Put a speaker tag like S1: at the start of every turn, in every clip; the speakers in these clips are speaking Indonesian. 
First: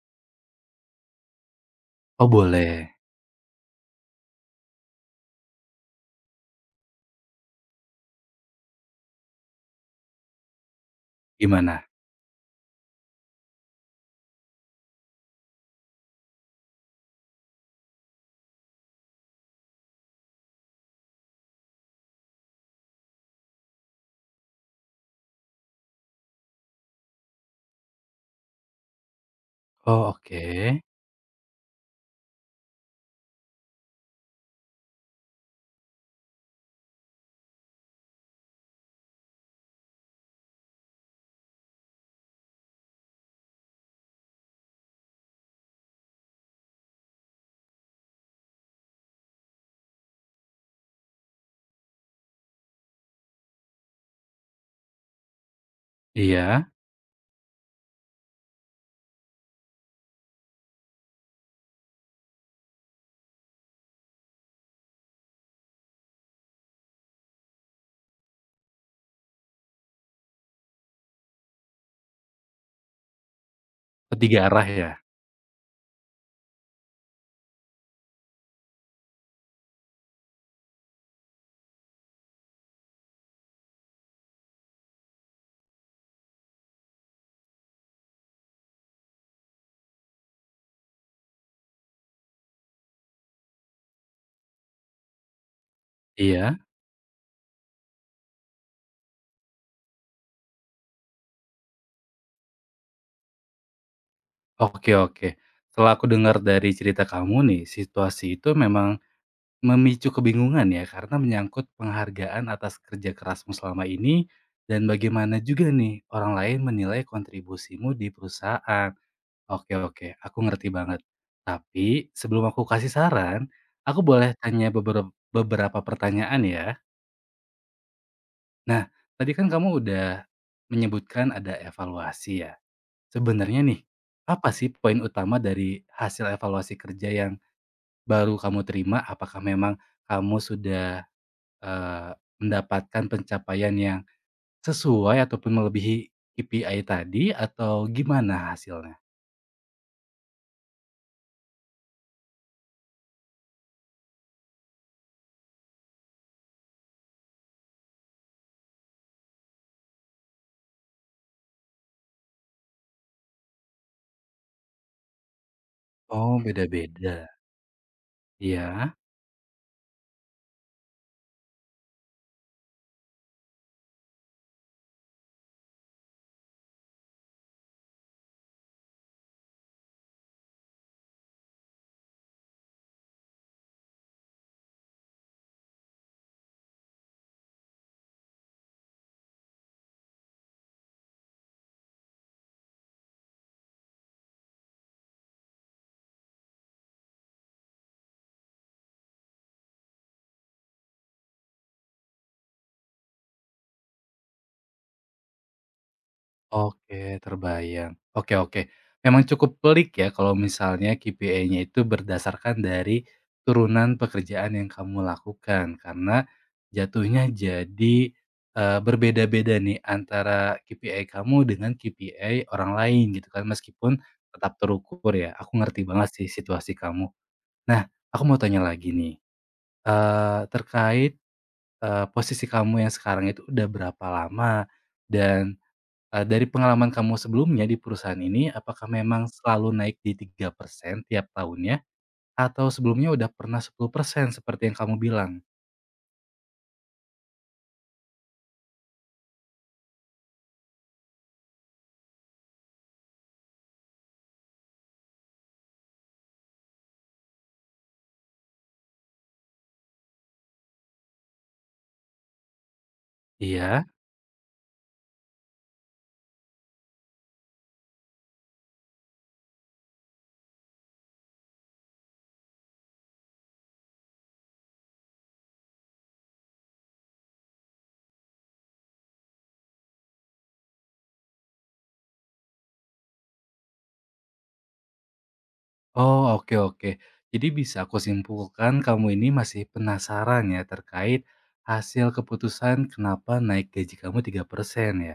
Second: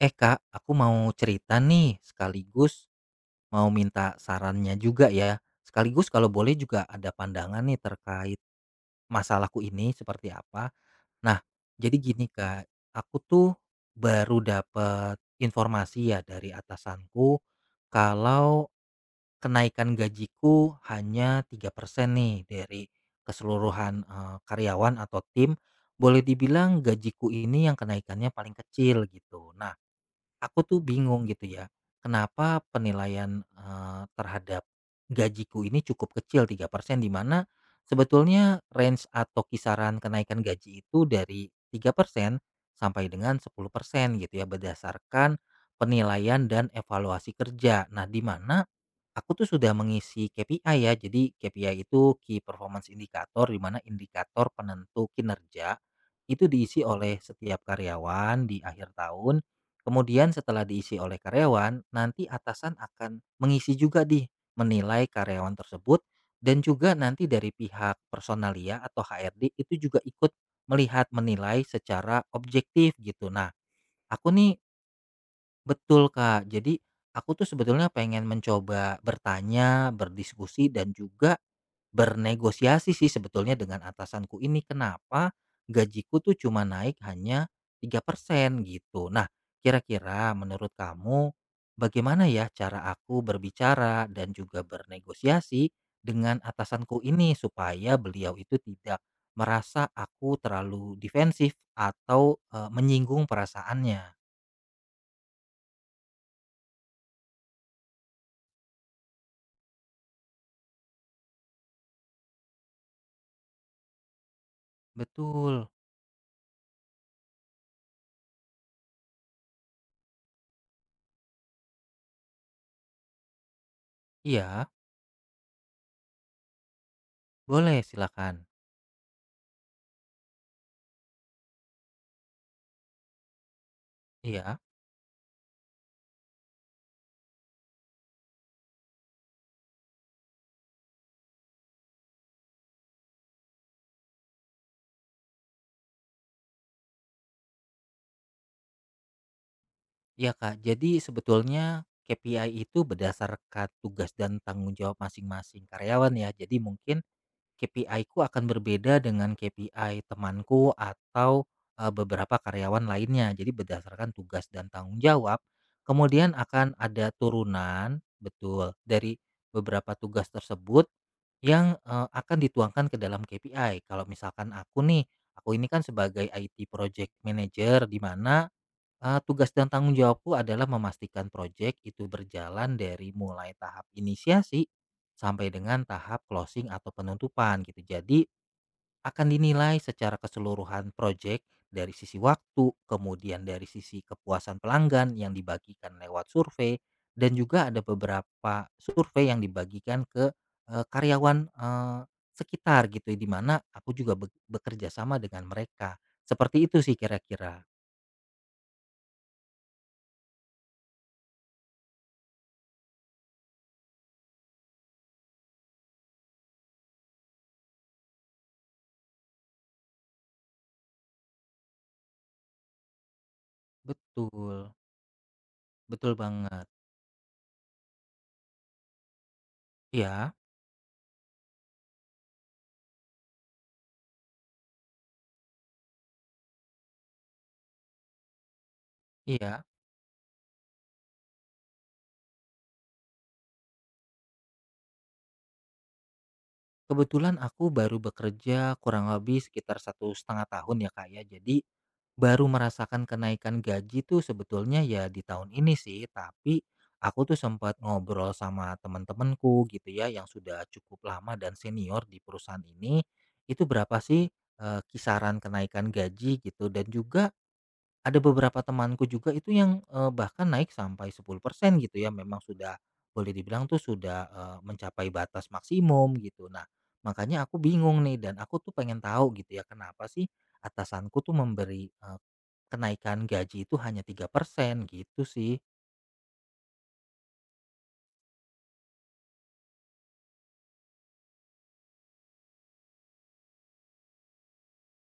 S1: Eh Kak, aku mau cerita nih
S2: Oh
S1: sekaligus
S2: boleh,
S1: mau minta sarannya juga ya. Sekaligus kalau boleh juga ada pandangan nih terkait masalahku ini seperti apa. Nah,
S2: gimana?
S1: jadi gini Kak, aku tuh baru dapat informasi ya dari atasanku kalau kenaikan gajiku hanya 3% nih dari keseluruhan karyawan atau tim. Boleh dibilang gajiku ini yang kenaikannya paling kecil gitu. Nah,
S2: Oh
S1: aku tuh
S2: oke,
S1: bingung gitu ya, kenapa penilaian, terhadap gajiku ini cukup kecil 3%, di mana sebetulnya range atau kisaran kenaikan gaji itu dari 3% sampai dengan 10% gitu ya, berdasarkan penilaian dan evaluasi kerja. Nah, di mana aku tuh sudah mengisi KPI ya, jadi KPI itu Key Performance Indicator, di mana indikator penentu kinerja, itu
S2: iya,
S1: diisi oleh setiap karyawan di akhir tahun. Kemudian setelah diisi oleh karyawan, nanti atasan akan mengisi juga di menilai karyawan tersebut, dan juga nanti dari pihak personalia atau HRD itu juga ikut melihat menilai secara objektif gitu. Nah, aku
S2: ketiga
S1: nih
S2: arah ya?
S1: betul Kak. Jadi aku tuh sebetulnya pengen mencoba bertanya, berdiskusi dan juga bernegosiasi sih sebetulnya dengan atasanku ini, kenapa gajiku tuh cuma naik hanya 3% gitu. Nah, kira-kira menurut kamu bagaimana ya cara aku berbicara dan juga bernegosiasi dengan
S2: Iya,
S1: atasanku ini supaya beliau itu tidak merasa aku terlalu defensif atau, menyinggung perasaannya?
S2: oke oke. Setelah aku dengar dari cerita kamu nih, situasi itu memang memicu kebingungan ya, karena menyangkut penghargaan atas kerja kerasmu selama ini, dan bagaimana
S1: Betul,
S2: juga nih orang lain menilai kontribusimu di perusahaan. Oke oke, aku ngerti banget. Tapi sebelum aku kasih saran, aku boleh
S1: iya,
S2: tanya beberapa beberapa pertanyaan ya?
S1: boleh silakan,
S2: Nah, tadi kan kamu udah menyebutkan ada evaluasi ya. Sebenarnya nih, apa
S1: iya.
S2: sih poin utama dari hasil evaluasi kerja yang baru kamu terima? Apakah memang kamu sudah, eee, mendapatkan pencapaian yang sesuai ataupun melebihi KPI tadi atau gimana hasilnya?
S1: Ya Kak, jadi sebetulnya KPI itu berdasarkan tugas dan tanggung jawab masing-masing karyawan ya. Jadi mungkin KPI ku akan berbeda dengan KPI temanku atau beberapa karyawan lainnya. Jadi berdasarkan tugas dan tanggung jawab, kemudian
S2: Oh,
S1: akan ada
S2: beda-beda,
S1: turunan, betul,
S2: iya.
S1: dari beberapa tugas tersebut yang akan dituangkan ke dalam KPI. Kalau misalkan aku nih, aku ini kan sebagai IT project manager, di mana tugas dan tanggung jawabku adalah memastikan proyek itu berjalan dari mulai tahap inisiasi sampai dengan tahap closing atau penutupan gitu. Jadi, akan dinilai secara keseluruhan proyek dari sisi waktu, kemudian dari sisi kepuasan pelanggan yang dibagikan lewat survei, dan juga ada beberapa survei yang dibagikan ke, karyawan, sekitar gitu, di mana aku juga bekerja sama dengan mereka. Seperti itu sih
S2: Oke,
S1: kira-kira.
S2: terbayang. Oke oke. Memang cukup pelik ya kalau misalnya KPI-nya itu berdasarkan dari turunan pekerjaan yang kamu lakukan, karena jatuhnya jadi, berbeda-beda nih antara KPI kamu dengan KPI orang lain gitu kan, meskipun tetap
S1: Betul.
S2: terukur ya. Aku ngerti banget
S1: Betul
S2: sih
S1: banget.
S2: situasi kamu. Nah, aku mau tanya lagi nih,
S1: Iya,
S2: terkait, posisi kamu yang sekarang itu udah berapa lama? Dan dari pengalaman kamu sebelumnya di perusahaan ini, apakah memang
S1: iya.
S2: selalu naik di 3% tiap tahunnya? Atau sebelumnya udah pernah 10% seperti yang kamu bilang?
S1: Kebetulan aku baru bekerja kurang lebih sekitar 1,5 tahun ya kak ya. Jadi baru merasakan kenaikan gaji tuh sebetulnya ya di tahun ini sih. Tapi aku tuh sempat ngobrol sama teman-temanku gitu ya yang sudah cukup lama dan senior di perusahaan ini. Itu
S2: Iya?
S1: berapa sih kisaran kenaikan gaji gitu, dan juga ada beberapa temanku juga itu yang, bahkan naik sampai 10% gitu ya, memang sudah boleh dibilang tuh sudah, mencapai batas maksimum gitu. Nah, makanya aku bingung nih dan aku tuh pengen tahu gitu ya, kenapa sih atasanku tuh memberi, kenaikan gaji itu hanya 3% gitu sih.
S2: Oh, oke oke. Jadi bisa aku simpulkan kamu ini masih penasaran ya terkait hasil keputusan kenapa naik gaji kamu 3% ya?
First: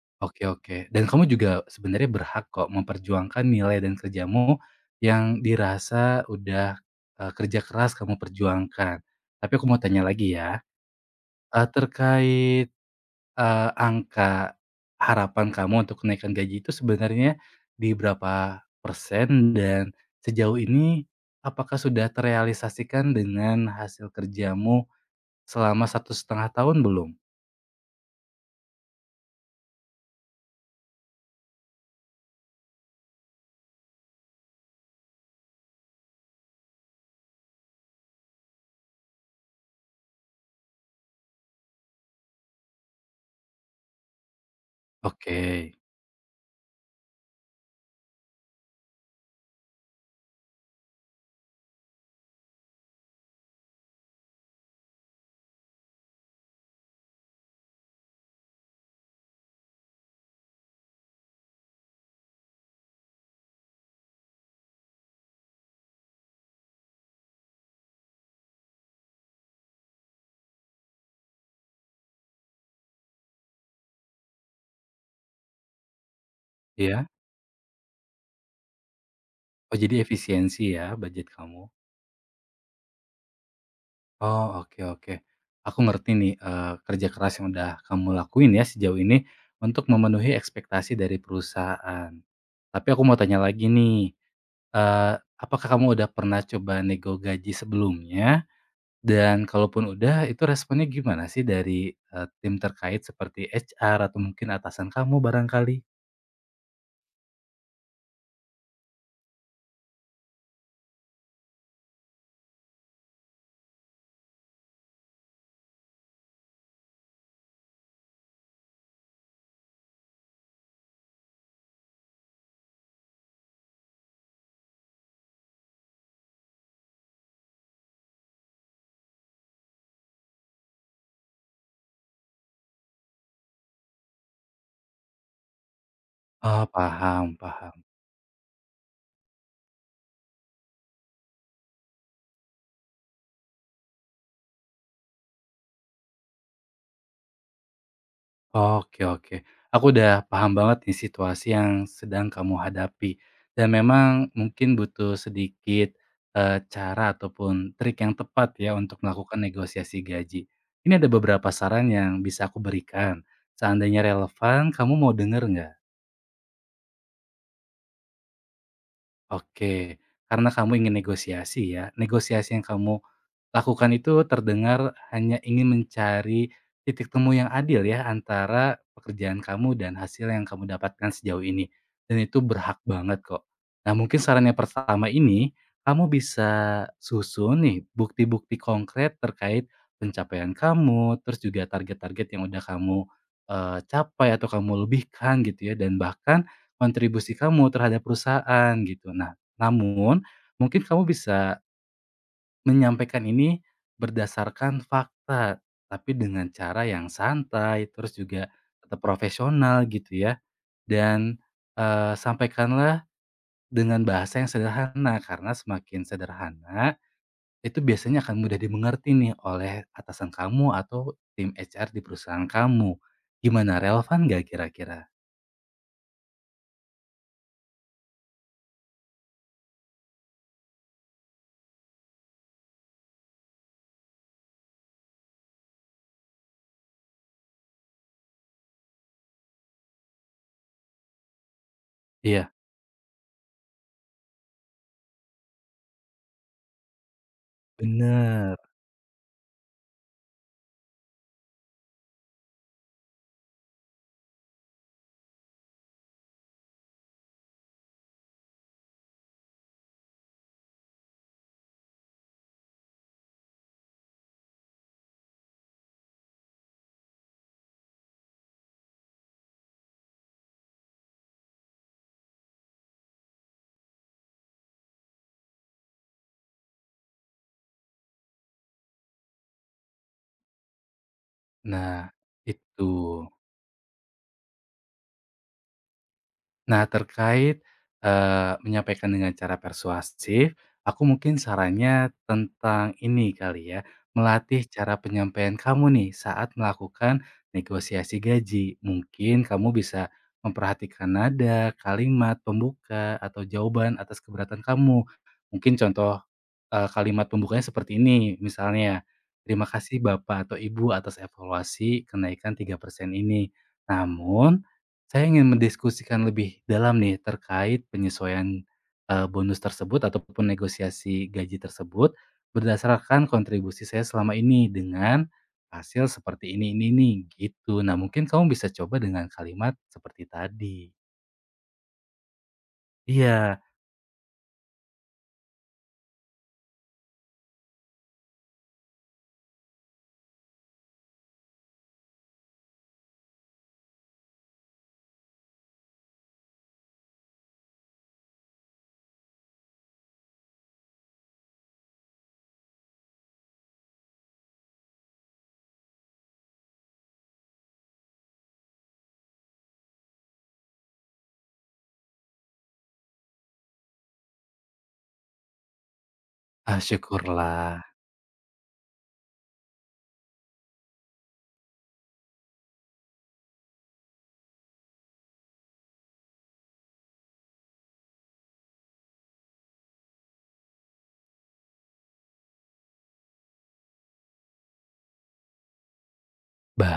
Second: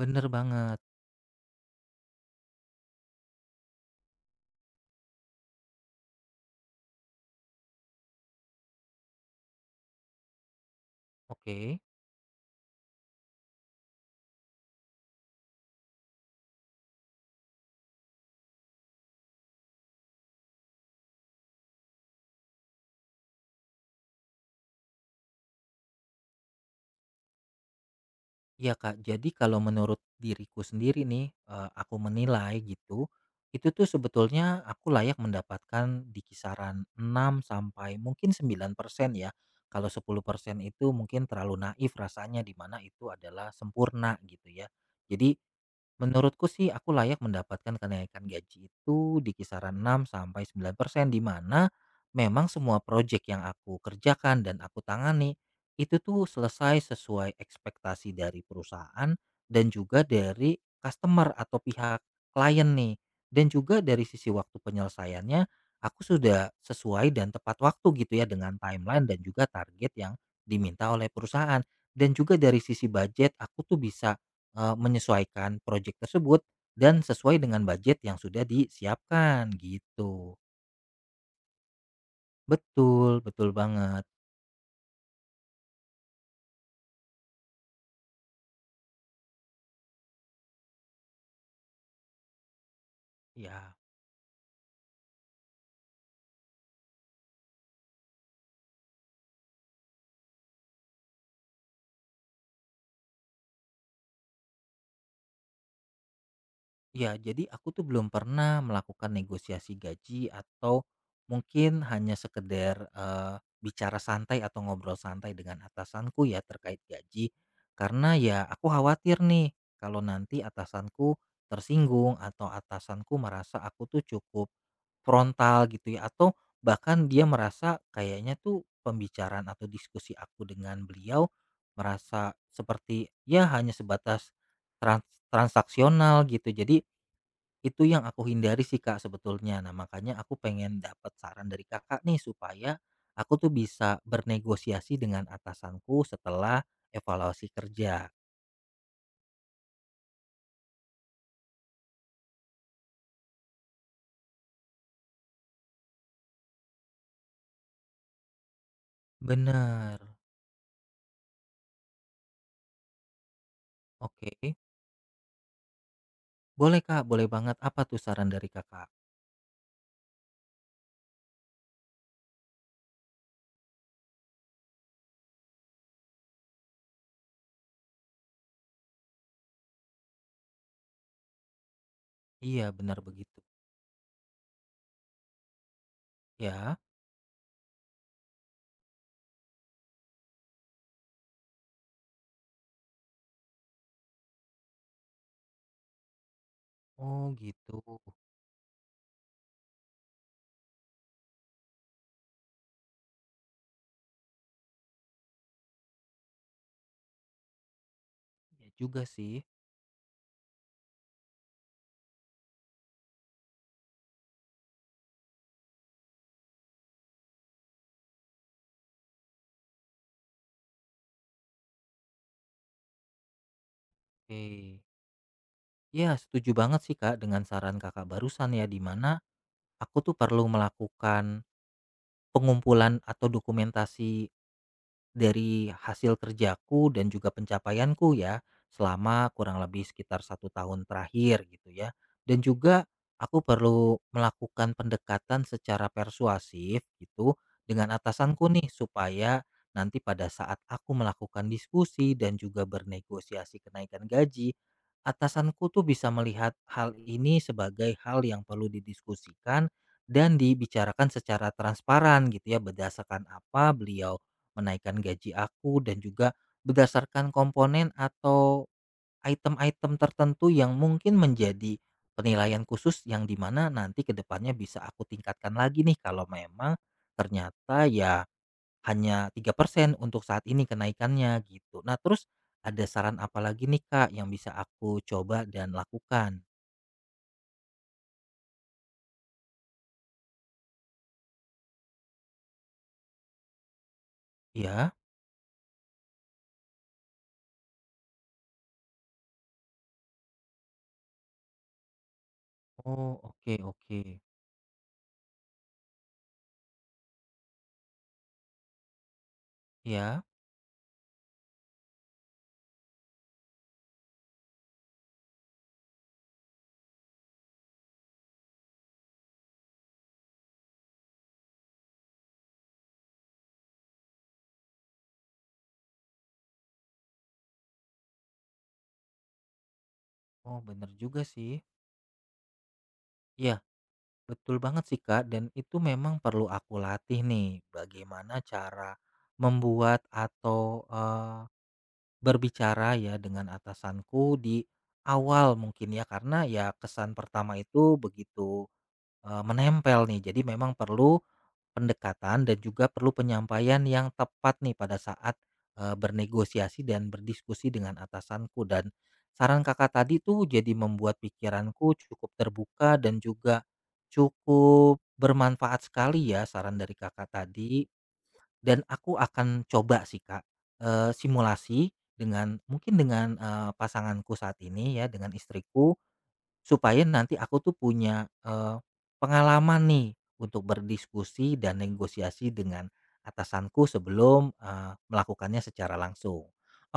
S1: Bener
S2: Oke oke.
S1: banget.
S2: Dan kamu juga sebenarnya berhak kok memperjuangkan nilai dan kerjamu yang dirasa udah, kerja keras kamu perjuangkan. Tapi aku mau tanya lagi ya.
S1: Oke.
S2: Terkait, angka harapan kamu untuk kenaikan gaji itu sebenarnya di berapa persen dan sejauh ini apakah sudah terrealisasikan dengan hasil kerjamu selama 1,5 tahun belum?
S1: Iya Kak, jadi kalau menurut diriku sendiri nih, aku menilai gitu, itu tuh sebetulnya aku layak mendapatkan di kisaran 6 sampai mungkin 9% ya. Kalau 10% itu mungkin terlalu naif rasanya, di mana itu adalah sempurna gitu ya. Jadi
S2: Oke,
S1: menurutku sih aku layak mendapatkan kenaikan gaji itu di kisaran 6 sampai 9%, di mana memang semua proyek yang aku kerjakan dan aku tangani itu tuh selesai sesuai ekspektasi dari perusahaan dan juga dari customer atau pihak klien nih. Dan juga dari sisi waktu penyelesaiannya aku sudah sesuai dan tepat waktu gitu ya dengan timeline dan juga target yang diminta oleh perusahaan. Dan juga dari sisi budget aku tuh bisa menyesuaikan proyek tersebut dan
S2: iya?
S1: sesuai dengan budget yang sudah disiapkan
S2: Oh jadi
S1: gitu.
S2: efisiensi ya budget kamu?
S1: Betul, betul banget.
S2: Oh oke oke. Aku ngerti nih, kerja keras yang udah kamu lakuin ya sejauh ini untuk memenuhi ekspektasi dari perusahaan. Tapi aku mau tanya lagi
S1: Ya,
S2: nih, eee, apakah kamu udah pernah coba nego gaji sebelumnya? Dan kalaupun udah, itu responnya gimana sih dari, tim terkait seperti HR atau mungkin atasan kamu barangkali?
S1: ya, jadi aku tuh belum pernah melakukan negosiasi gaji atau mungkin hanya sekedar, bicara santai atau ngobrol santai dengan atasanku ya terkait gaji. Karena ya aku khawatir nih kalau nanti atasanku tersinggung atau atasanku merasa aku tuh cukup frontal gitu ya, atau bahkan dia merasa kayaknya tuh pembicaraan atau diskusi aku dengan beliau merasa seperti ya hanya sebatas trans- transaksional gitu.
S2: Oh,
S1: Jadi
S2: paham paham.
S1: itu yang aku hindari sih Kak sebetulnya. Nah, makanya aku pengen dapat saran dari Kakak nih supaya aku tuh bisa bernegosiasi dengan atasanku setelah evaluasi kerja.
S2: Oke oke. Aku udah paham banget nih situasi yang sedang kamu hadapi. Dan memang mungkin butuh sedikit, cara ataupun trik yang tepat ya untuk melakukan
S1: Bener.
S2: negosiasi gaji. Ini ada beberapa saran yang bisa aku berikan. Seandainya
S1: Oke.
S2: relevan, kamu mau denger nggak?
S1: Boleh Kak, boleh banget. Apa tuh saran dari Kakak?
S2: Oke. Karena kamu ingin negosiasi ya. Negosiasi yang kamu lakukan itu terdengar hanya ingin mencari titik temu yang adil ya antara pekerjaan kamu dan hasil yang kamu dapatkan sejauh ini, dan itu
S1: Iya,
S2: berhak
S1: benar
S2: banget
S1: begitu.
S2: kok. Nah mungkin saran yang pertama ini, kamu bisa
S1: Ya.
S2: susun nih bukti-bukti konkret terkait pencapaian kamu, terus juga target-target yang udah kamu, capai atau kamu lebihkan gitu ya dan bahkan
S1: Oh
S2: kontribusi kamu
S1: gitu.
S2: terhadap perusahaan gitu. Nah namun mungkin kamu bisa menyampaikan ini berdasarkan fakta, tapi dengan cara yang santai, terus juga
S1: Ya
S2: tetap
S1: juga sih.
S2: profesional gitu ya. Dan, sampaikanlah dengan bahasa yang sederhana, karena semakin sederhana, itu biasanya akan mudah dimengerti nih oleh atasan kamu atau tim HR di perusahaan kamu. Gimana, relevan gak
S1: Oke.
S2: kira-kira?
S1: Ya, setuju banget sih Kak dengan saran Kakak barusan ya, di mana aku tuh perlu melakukan pengumpulan atau dokumentasi dari hasil kerjaku dan juga pencapaianku ya, selama kurang lebih sekitar 1 tahun terakhir gitu ya. Dan
S2: Iya,
S1: juga aku perlu melakukan pendekatan secara persuasif gitu dengan atasanku
S2: bener.
S1: nih, supaya nanti pada saat aku melakukan diskusi dan juga bernegosiasi kenaikan gaji, atasanku tuh bisa melihat hal ini sebagai hal yang perlu didiskusikan dan dibicarakan secara transparan gitu ya, berdasarkan apa beliau menaikkan gaji aku, dan juga berdasarkan komponen atau item-item tertentu yang mungkin menjadi penilaian khusus yang dimana nanti kedepannya bisa aku tingkatkan lagi nih kalau memang ternyata ya hanya 3% untuk saat ini kenaikannya gitu. Nah,
S2: Nah,
S1: terus ada
S2: itu.
S1: saran apa lagi nih Kak yang bisa aku coba dan lakukan?
S2: Nah, terkait, menyampaikan dengan cara persuasif, aku mungkin sarannya tentang ini kali ya, melatih
S1: Ya.
S2: cara penyampaian kamu nih saat melakukan negosiasi gaji. Mungkin kamu bisa memperhatikan nada, kalimat
S1: Oh,
S2: pembuka, atau
S1: oke,
S2: jawaban
S1: oke.
S2: atas keberatan kamu. Mungkin contoh, kalimat pembukanya seperti ini, misalnya, "Terima kasih
S1: Ya.
S2: Bapak atau Ibu atas evaluasi kenaikan 3% ini. Namun, saya ingin mendiskusikan lebih dalam nih terkait penyesuaian, bonus tersebut ataupun negosiasi gaji tersebut berdasarkan kontribusi saya selama ini dengan hasil seperti ini nih, gitu. Nah, mungkin kamu bisa coba dengan kalimat seperti
S1: Oh,
S2: tadi.
S1: bener juga sih. Ya.
S2: Iya,
S1: Betul banget sih Kak, dan itu memang perlu aku latih nih, bagaimana cara membuat atau berbicara ya dengan atasanku di awal mungkin ya, karena ya kesan pertama itu begitu menempel nih, jadi memang perlu pendekatan dan juga perlu penyampaian yang tepat nih pada saat, bernegosiasi dan berdiskusi dengan atasanku, dan saran Kakak tadi tuh jadi membuat pikiranku cukup terbuka dan juga cukup bermanfaat sekali ya saran
S2: ah,
S1: dari Kakak
S2: syukurlah.
S1: tadi, dan aku akan coba sih Kak, simulasi dengan mungkin dengan, pasanganku saat ini ya, dengan istriku, supaya nanti aku tuh punya, pengalaman nih untuk berdiskusi dan negosiasi dengan atasanku sebelum, melakukannya secara langsung.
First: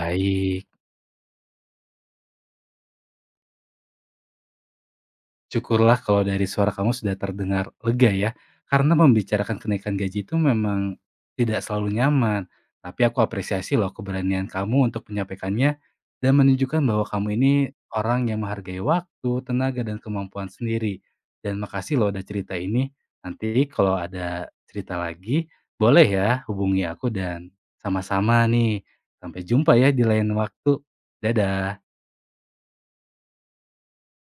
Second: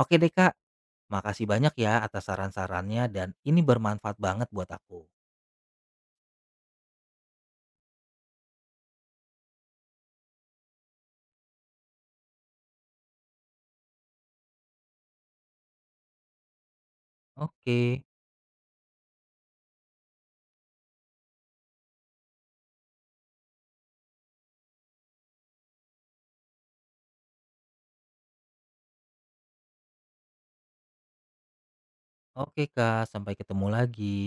S1: Oke deh, Kak, makasih banyak ya atas saran-sarannya dan ini bermanfaat banget buat aku.
S2: Syukurlah kalau dari suara kamu sudah terdengar lega ya, karena membicarakan kenaikan gaji itu memang tidak selalu nyaman. Tapi aku apresiasi loh keberanian kamu untuk menyampaikannya dan menunjukkan bahwa kamu ini
S1: Oke,
S2: orang yang menghargai waktu, tenaga, dan kemampuan sendiri. Dan makasih loh udah cerita ini. Nanti kalau ada cerita lagi, boleh ya hubungi aku dan sama-sama nih. Sampai jumpa ya di lain waktu. Dadah.
S1: oke, Kak, sampai ketemu lagi.